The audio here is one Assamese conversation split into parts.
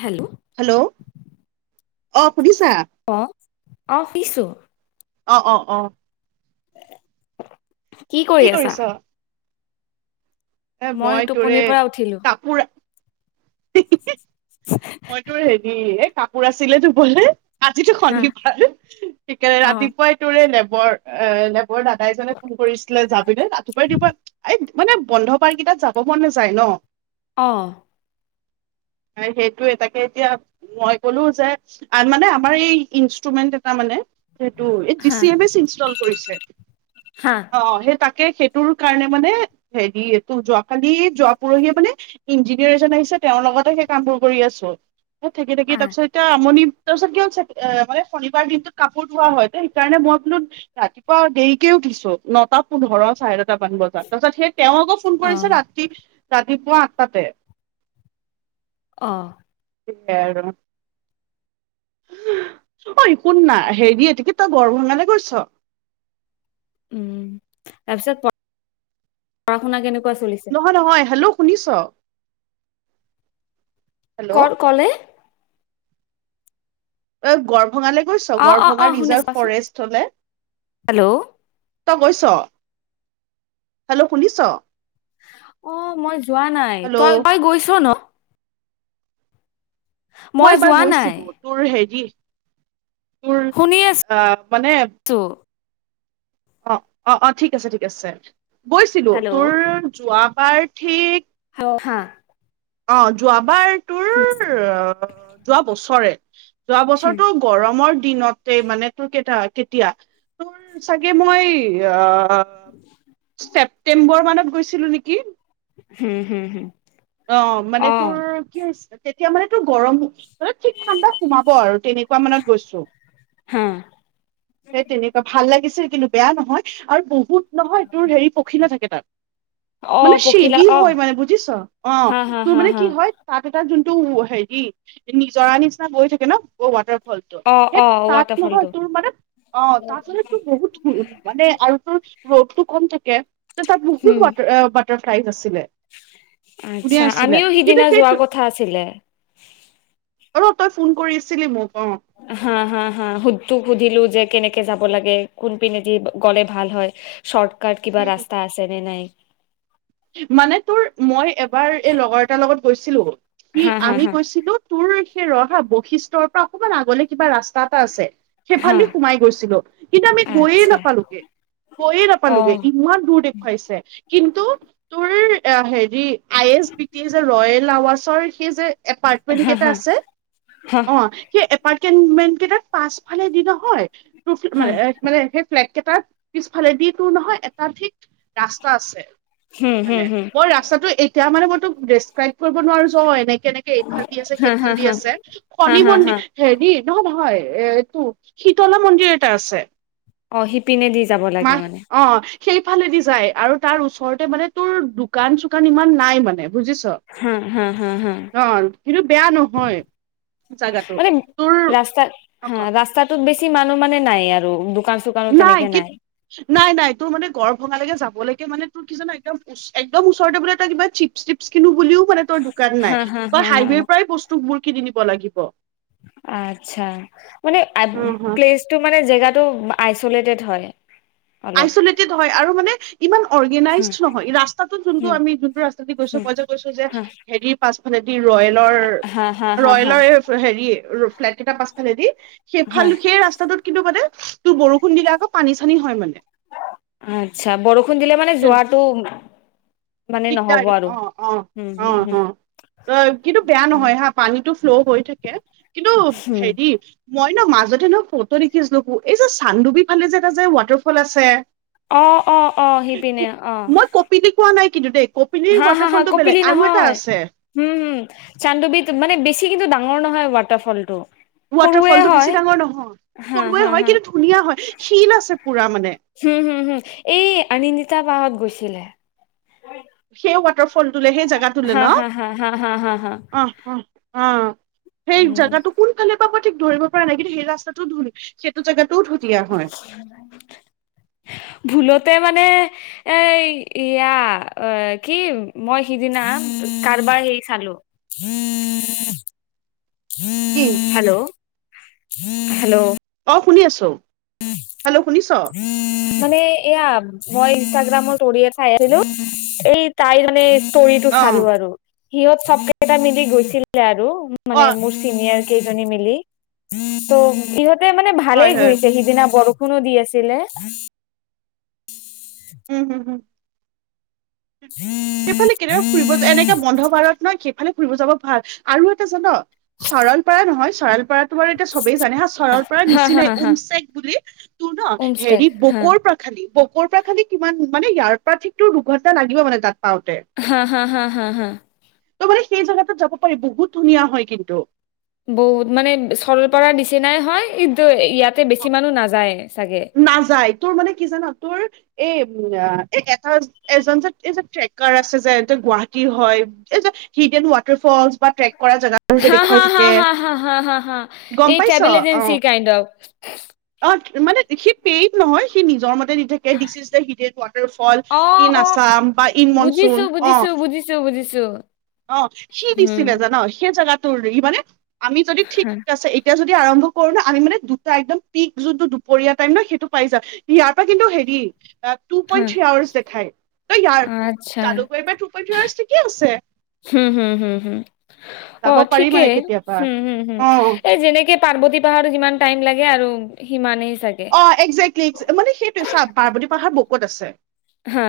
হেল্ল' অফ, অ শুনিছো, অ অ অ। কি কৰি আছা? এ মই তোৰে টোপনিৰ পৰা উঠিলো কাপোৰ মইতো হেৰি এ কাপোৰ আছিলে ধুবলে। আজিতো হা শনিবাৰ সেইকাৰণে অ ৰাতিপুৱাই তোৰে ন, বৰ এ এ ৰ দাদাই এজনে ফোন কৰিছিলে যাবিনে ৰাতিপুৱাই ৰাতিপুৱাই এইট। মানে, বন্ধ বাৰকেইটাত যাব মন নাযায় ন। অঁ, হয়। সেইটো- টোৱে, তাকে এতিয়া মই ক'লো যে মানে আমাৰ এই ইনষ্টুমেন্ট এটা মানে সেইটো হা এযিচি এমেচি ষ্টল কৰিছে। হা অহ, সেই তাকে সেইট তোৰ কাৰণে মানে, হেৰি এইটো যোৱ কালি, যোৱা পৰহি মানে ইঞ্জিনিয়াৰ এজন আহিছে, তেওঁৰ লগতে সেই কামবোৰ- কৰি আছো। থাকি, থাকি তাৰ আহ পিছত এতিয়া আমনি তাৰপিছত কি হল চেক এ ফালে শনিবাৰ দিনটোত কাপোৰ ধোৱা হয় দেই সেইকাৰণে মই বোলো ৰাতিপুৱা দেৰিকে উঠিছো। নটা পোন্ধৰ, চাৰে নটা মান বজাত। তাৰপিছত সে তেওঁ আকৌ ফোন অ কৰিছে, ৰাতি ৰাতিপুৱা আঠটাতে। অহ। সেয়াই আৰু, ঐ শুন না, হেৰি এটো কি তই গড় ভঙালে গৈছ? উম। তাৰ পিছত পঢ়া শুনা কেনে নহয় নহয় হেল্ল' শুনিছ? হেল্ল' ক'ত কলে? অ' গৰম ভঙালে গৈছ, অ অ অ গৰভঙা শুনি ৰিজাৰ্ভ আছো কোৱাচোন ফৰেষ্ট লে? হেল্ল' তই গৈছ? হেল্ল' শুনিছ? অঁ মই যোৱা নাই। হেল্ল' তই, তই গৈছ ন? মই এবাৰ যোৱা নাই গৈছিলো, তোৰ হেৰি তোৰ শুনি আ মানে আছো অঁ, অঁ-অঁ, ঠিক আছে-ঠিক আছে। গৈছিলো, হেল্ল' তোৰ যোৱা বাৰ ঠিক [unintelligible] অঁ যোৱাবাৰ হুম তোৰ, অ যোৱা বছৰে [inaudible] যোৱা হুম বছৰটো গৰমৰ দিনতেই মানে তোৰ কেইটা কেতিয়া, তোৰ চাগ গে মই আ অ ছেপ্তেম্বৰ মানত গৈছিলো নেকি। হম হম-হম। অঁ মানে তোৰ কি হৈছ তেতিয়া মানে তোৰ গৰম ঠিক ঠাণ্ডা সোমাব আৰু তেনেকুৱা মানত গৈছো, হা সেই তেনেকুৱা ভাল লাগিছিল কিন্তু বেয়া নহয় আৰু বহুত নহয় তোৰ হেৰি পখিলা থাকে তাত, অ মানে পখিলা চেদি অ হয় মানে বুজিছ। অ' হা হা তোৰ হা মানে হা কি হয় তাত যোনটো হেৰি নিজৰা নিচিনা বৈ থাকে ন, ব ৱাটাৰ ফলটো অ সেই অ তাত ৱাটাৰফলটো নহয় তোৰ মানে অ' তাত মানে তোৰ বহুত মানে আৰু তোৰ ৰ'দটো কম থাকে ত' তাত উম বহুত ৱাটাৰ বাতাৰ ফ্লাইজ আছিলে। ধুনীয়া আতচ্ছা, আছিলে আমিও কিন্তু সিদিনা যোৱা সেইটো কথা আছিলে। অঁ তই ফোন কৰি আছিলি মোক। অ হম হম- হম শুদটো সুধিলো যে কেনেকে যাব লাগে, কোনপিনেদি গলে ভাল হয় চৰ কাৰন কিবা ৰাস্তা আছে নে নাই মানে তোৰ মই এবাৰ এই লগৰ এটাৰ লগত গৈছিলো, সি হা হা আমি হা গৈছিলো তোৰ সেই ৰহা বৈশিষ্ট্যৰ পৰা অকমান আগলে কিবা ৰাস্তা এটা আছে হা সেইফালেদি সোমাই গৈছিলো, কিন্তু আমি গৈয়ে আচ্ছা নাপালোগে, গৈয়ে অ নাপালোগে ইমান দূৰ দেখুৱাইছে। কিন্তু তোৰ হেৰি আই এছ পিটি এছ এ ৰয়েল আৱাজ চৰ সেই যে এপাৰ্টমেণ্ট হা কেইটা হা আছে, হা অঁ সেই এপাৰ্টমেণ্ট কিমান কেইটাত পাছফলেদি নহয়, হা [unintelligible] কেইটাৰ পিছফালেদি তোৰ নহয় এটা ঠিক ৰাস্তা আছে। হুম হুম মানে হুম মই ৰাস্তাটো এতিয়া মানে মই তোক দেচক্ৰাইব কৰিব নোৱাৰো জ অ এনেকে এনেকে এইফাল দি আছে, হা হা সেইফাল দি হা আছে, হা কণী হা হা মন্দি, হেৰি, নহ নহয় এ' এইটো, শীতলা মন্দিৰ এটা আছে অ' সিপিনে দি যাব লাগে মানে? মাহ অ সেইফালেদি যায় আৰু তাৰ ওচৰতে মানে তোৰ দোকান চোকান ইমান নাই মানে বুজিছ? হা হা হা হা অ' কিন্তু বেয়া নহয় জাগাটো, মানে তোৰ, ৰাস্তা অ হা ক' ৰাস্তাটোত বেছি মানুহ মানে নাই আৰু দোকান চোকানো নাই তেনেকে কি, নাই নাই, তোৰ মানে গৰভ ভঙালৈকে যাবলৈকে মানে তোৰ কি জান একদমদম ওচৰতে বলে এটা কিবা চিপ চ কিনো বুলিও মানে তই দোকান হা নাই, হা হা তই হা হাইৱেৰ পৰাই বস্তুবোৰ কিনী নিব লাগিব আচ্ছা, মানে উম হম প্লেছটো, মানে জেগাটো চলেট ধৰে [unintelligible] আইচলেটেড হয়, আৰু মানে ইমান অৰ্গেনাইজ হম নহয়, ৰাস্তাটোত যোনটো হম আমি যোনটো ৰাস্তা দি গৈছো, হম মই যে গৈছো যে হা হেৰি পাছফালেদি ৰয়েলৰ, হা হা হা হা ৰয়েলৰ হেৰি ফ্লেট কেইট পাছফালেদি, হা সেইফাল সেই ৰাস্তাটোত কিন্তু মানে তোৰ বৰষুণ দিলে আকৌ পানী চানী হয় মানে। আচ্ছা বৰষুণ দিলে মানে জোৱাটো দিগদাৰি অ অ হম হম হম অ অ কিন্তু বেয়া হম নহয় হা পানীটো ফ্ল' হৈ থাকে কিন্তু হম হেৰি মই, এই ন মাজতে নহয় ফটো দেখিছ নখো এই যে চান্দুবি ফালে যে এটা যে ৱাটাৰফল আছে। আহ অ অ সিপিনে অ! মই কপিলি কোৱা নাই কিন্তু দে, হা হা হা কপিলি নহয় হম হুম চান্দুবিধ মানে বেছি কিন্তু দ, ডঙৰ নহয় ৱাটাৰফল টো। ৱাটাৰফলটো বেছি ডাঙৰ নহয় হা সৰুৱে হা হয় হা কিন্তু ধুনীয়া হয় শীিল আছে পুৰা মানে হম হম দিলে। সেই ৱাটাৰফল, ত সেই জেগা তোলে হা ন হা হা হা হা হা হা অ সেই উম জেগাটো কোনফালে ধৰিব পৰা নাই কিন্তু সেই ৰাস্তাটো ধুলল সেইটো জাগগাত ভুলতে মানে, এ এয়া কি মই সিদিনা কাৰবাৰ হেৰি খালো। কি হেল্ল'! হেল্ল' অ শুনি আছোঁ মানে এয়া। মই ইনষ্টাগ্ৰামত উয়ে চাই আছিলো এই তাই মানে। তৰিটো অ চালো আৰু। সিহঁত চব কেইটা মিলি গৈছিলে আৰু। অ মানে মোৰ চিনিয়ৰ। কেইজনী মিলি ত। মানে হয় ভালেই হয় গই। সিদিনা বৰষুণো দি আছিলে। উম হম হম। উ [unintelligible] সেইফালে কেনেয়াা ফুৰিব এনেকাে বন্ধ ভাৰত নহয়। সেইফালে ফুৰিব যাব ভাল আৰু এটা জান চৰালপাৰা নহয় চৰালপাৰাত। তোমাৰ এতিয়া চবেই জানে হা চৰৰ পৰা হা হা নিচিনাই হা হা ওমচেক বুলি তোৰ ন উমষ্টাক হেৰি হা বকৰ পৰা খালি ব। পৰা খালি কিমান মানে ইয়াৰ পৰা ঠিকতো দুঘণ্টা লাগিব মানে তাত। পাওঁতে হা হা হা হা হা। ত' মানে সেই জাগাটোত যাব পাৰি বহুত ধুনীয়া হয় কিন্তু। বহুত মানে সৰলপাৰ নিচনাই হয় কিন্তু ইয়াত। তাতে বেছি মানুহ নাযায়। চাগে নাযায় তোৰ মানে কি জানা তোৰ। এই এটা এজন যে এই যে ট্ৰেকাৰ আছে যে গুৱাহাটী হয় এই যে হিড এন ৱাটাৰ ফলচ। বা ট্ৰেক কৰা জেগাবোৰ যে হা দেখুৱাই হা হা থাকে হা হা হা‌ হা গম এই পাইছ travel uh agency kind of. অ' মানে সি পেইড, নহয় সি নিজৰ ম দি থাকে, this is the hidden waterfall uh in uh Assam, বা ইন মনচুন বুজিছো অ'। বুজিছো বুজিছো বুজিছো অ' সি হুম দিছিলে জানো, সেই জেগাত তো ই মানে আমি যদি ঠিক হা আছে এতিয়া যদি আৰম্ভ কৰো ন আমি মানে দুটা, একদম পিক যোনটো দুপৰীয়া টাইম ন, সেইটো পাই যাম, ইয়াৰ পৰা কিন্তু হেৰি টু হা পইণ্ট থ্ৰী আৱাৰ্চ দেখাই, তই ইয়াৰ আচ্ছা জালুকবাৰীৰ পৰা টু পইণ্ট থ্ৰী আৱাৰ্চ ঠিকিই আছে। উম হম হম, অ' যাব পাৰি মানে ঠিকেই কেতিয়াবা হম হম অ' এ যেনেকে পাৰ্বতী পাহাৰৰ যিমান টাইম লাগে আৰু সিমানে অ' একজেক্টলি মানে সেইটো চ পাৰ্বতী পাহাৰ বহুত ক'ত আছে? হা।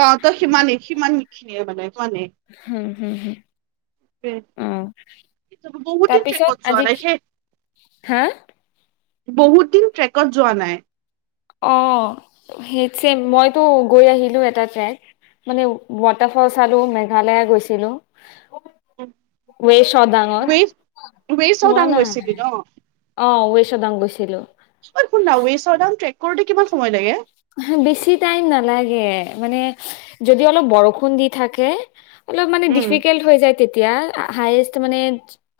অ' ত‌ সিমানেই, সিমান খিনিয়ে মানে। সিমানেই হম, হম, হম, আহ, বহুত দিন তাৰপিছত ট্ৰেকত যোৱা আজি নাই কি সেই হা বহুত দিন ট্ৰেকত যোৱা নাই। অ', সেই চেম মইতো গৈ আহিলো এটা ট্ৰেক। মানে, ৱাটাৰফল চালো, মেঘালয়ে গৈছিলো। ৱে শাওডাঙত, ৱে ৱে হোৱা চাওদাং নাই গৈছিলি ন? অ' ৱে [unintelligible] গৈছিলো। ঐ শুননা ৱে শাওডাঙত ট্ৰেক কৰোতে কিমান সময় লাগে? বেছি টাইম নালাগে মানে, যদি অলপ বৰষুণ দি থাকে অলপ মানে, উম, ডিফিকাল্ট হৈ যায় তেতিয়া। হাইষ্ট মানে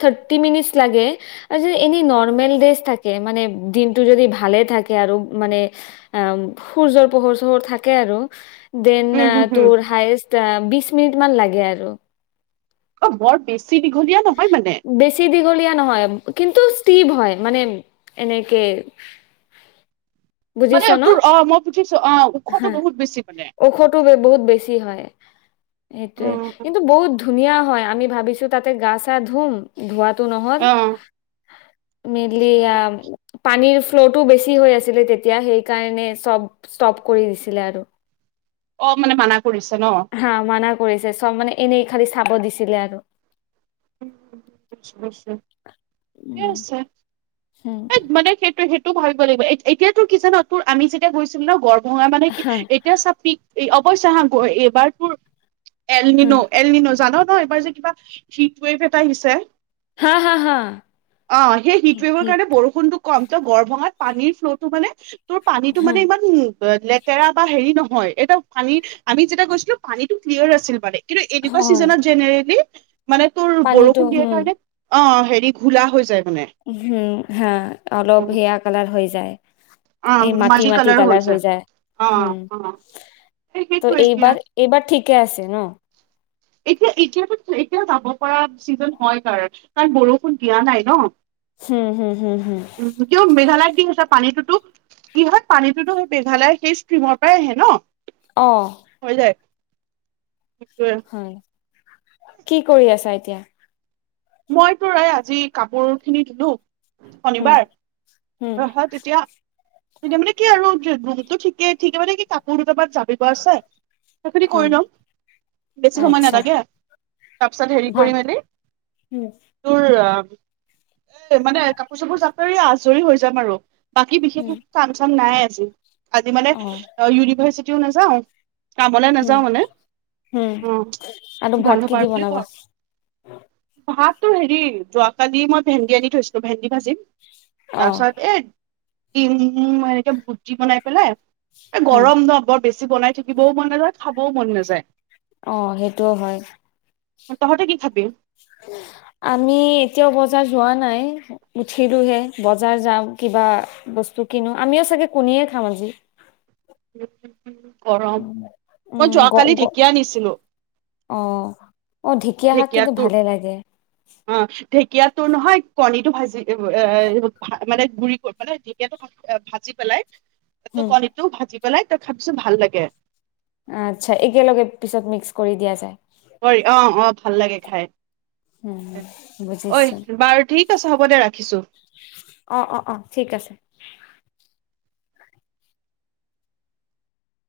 থাৰ্টি মিনিট লাগে। আৰু এনে নৰ্মেল ডেজ থাকে, মানে দিনটো যদি ভালে থাকে, আৰু মানে সূৰ্যৰ পোহৰ চোহৰ থাক, আৰু দেন উম, হম, হম, তোৰ হায়ষ্ট বিছ মিনিট মান লাগে আৰু। অ', বৰ বেছি দি বেছি দিঘলীয়া নহয়, কিন্তু [unintelligible] হয় মানে এনেকে বুজিছ মানে ন তোৰ অ' মই বুজিছোঁ। আহ, হা ওখটো বহুত বেছি মানে? ঔষধো বহুত বেছি হয় সেইটোয়ে, কিন্তু অ বহুত ধুনীয়া হয়। আমি ভাবিছো, তাতে গা চা ধুম, ধুৱা টো নহ'ল। মেইনলি এয়া পানীৰ ফ্ল'টো বেছি হৈ আছিলে, তেতিয়া সেইকাৰণে চব ষ্টপ কৰি দিছিলে আৰু। অ', মানে মানা কৰিছে ন? হা মানা কৰিছে, চব মানে এনেই খালি চাব দিছিলে আৰু। [unintelligible] উম হম এই মানে সেইটোৱে, সেই তো, ভাবিব লাগিব এ-এতিয়া, তোৰ কি জান? তোৰ আমি যেতিয়া গৈছিলো ন' গৰ ভঙা মানে কি? হা এতিয়া চা, পিক এই অৱশ্য হা, গৈ এইবাৰ তোৰ হা এলনিনো, এলনিনো জান? ন' এইবাৰ যে, কিবা [unintelligible] [unintelligible] এটা আহিছে। হা হা হা অ', সেই হিটৱেভৰ হিট, কাৰণে বৰষুণটো কম। ত', গঢ়-ভঙাত পানীৰ ফ্ল'টো মানে তোৰ পানীটো হা মানে, ইমান উ লেতেৰা বা হেৰি নহয়। একদম পানী, আমি যেতিয়া গৈছিলোঁ, পানীটো ক্লিয়াৰ আছিল মানে কিন্তু এনেকুৱা হয় ছিজনত জেনেৰেলি তোৰ পানীটো বৰষুণ দিয়াৰ কাৰণে অ', হেৰি, ঘোলা হৈ যায়। মানে হুম, হা, অলপ সেইয়া কালাৰ হৈ যায়। এই মাটি-মাটি কালাৰ হৈ যায়। অ হুম, অ এই ত', সেইটো এতিয়া এইবাৰ, এইবাৰ ঠিকেই আছে ন'? এতিয়া, এতিয়াতো, এতিয়া যাব পৰা ছিজন হয়, কাৰ-কাৰণ বৰষুণ দিয়া নাই ন'? হম হম হম হম উম, কিন্ত মেঘালয়ত ঠিক আছে, পানীটোতো কি হয়, পানীটোতো সেই মেঘালয়, সেই ষ্ট্ৰীমৰ পৰাই আহে ন'? অ'। সেইটোৱেই হয়। কি কৰি আছা এতিয়া? মই তোৰ এই আজি কাপোৰখিনি ধুলোঁ উম শনিবাৰ উম হ-হয় তেতিয়া এটো মানে কি আৰু তে ৰুমটো ঠিকে ঠিকে মানে কি কাপোৰ বাত জাপিব আছে, সেইখিনি উম কৰি লম বেছি সময় আচ্ছা নালাগে তাৰপিছত হেৰি ভাল কৰি মেলি উম তোৰ এ মানে কাপোৰ চাপোৰ জাপৰি আজৰি হৈ যাম আৰু। বাকী বিশেষ উম এক কাম চাম নাই। জি আজি মানে অ', ইউনিভাৰ্চিট য নাযাওঁ। কামলে উম নাযাওঁ মানে উম আৰু উ ভাত বন্ধ কি দি পাৰ বুলি বনাবা কৰ ভাতটো হেৰি যোৱাকালি মই ভেন্দি আনি থৈছিলো ভেন্দি ভাজিম। অ তাপছত এ উম এ এনেকে ভুটি বনাই পেলাই এ উম গৰম নহ বৰ বেছি। জি বনাই থাকিবও মন নাযায় খাবও মন নাযায়। অ', সেইটোও হয়। তহতে কি খাবি? আমি এতিয়াও বজাৰ যোৱা নাই উঠিলোহে বজাৰ যাম কিবা বস্তু কিনো আমিও চাগে কুনিয়ে খাম আজি। [inaudible] গৰম মই উম গ যোৱাকালি গ ঢেকীয়া আনিছিলো অ অ ঢেকীয়া শাক কিন্তু ঢেকীয়াতো ভালে লাগে অ', ঢেকীয়াত তোৰ নহয় কণীটো ভাজি এ এ ভা মানে গুৰি ক মানে ঢেঁকিয়াটো ভাজি পেলাই তাতো উম কণীটো ভাজি পেলাই তই খাবিছোন ভাল লাগে। আচ্ছা, একেলগে পিছত মিক্স কৰি দিয়া যায়। কৰি অ', অ', ভাল লাগে খাই। উম ঐ বুজিছো, বাৰু ঠিক আছে হ'ব দে ৰাখিছো অ', অ', অ', ঠিক আছে।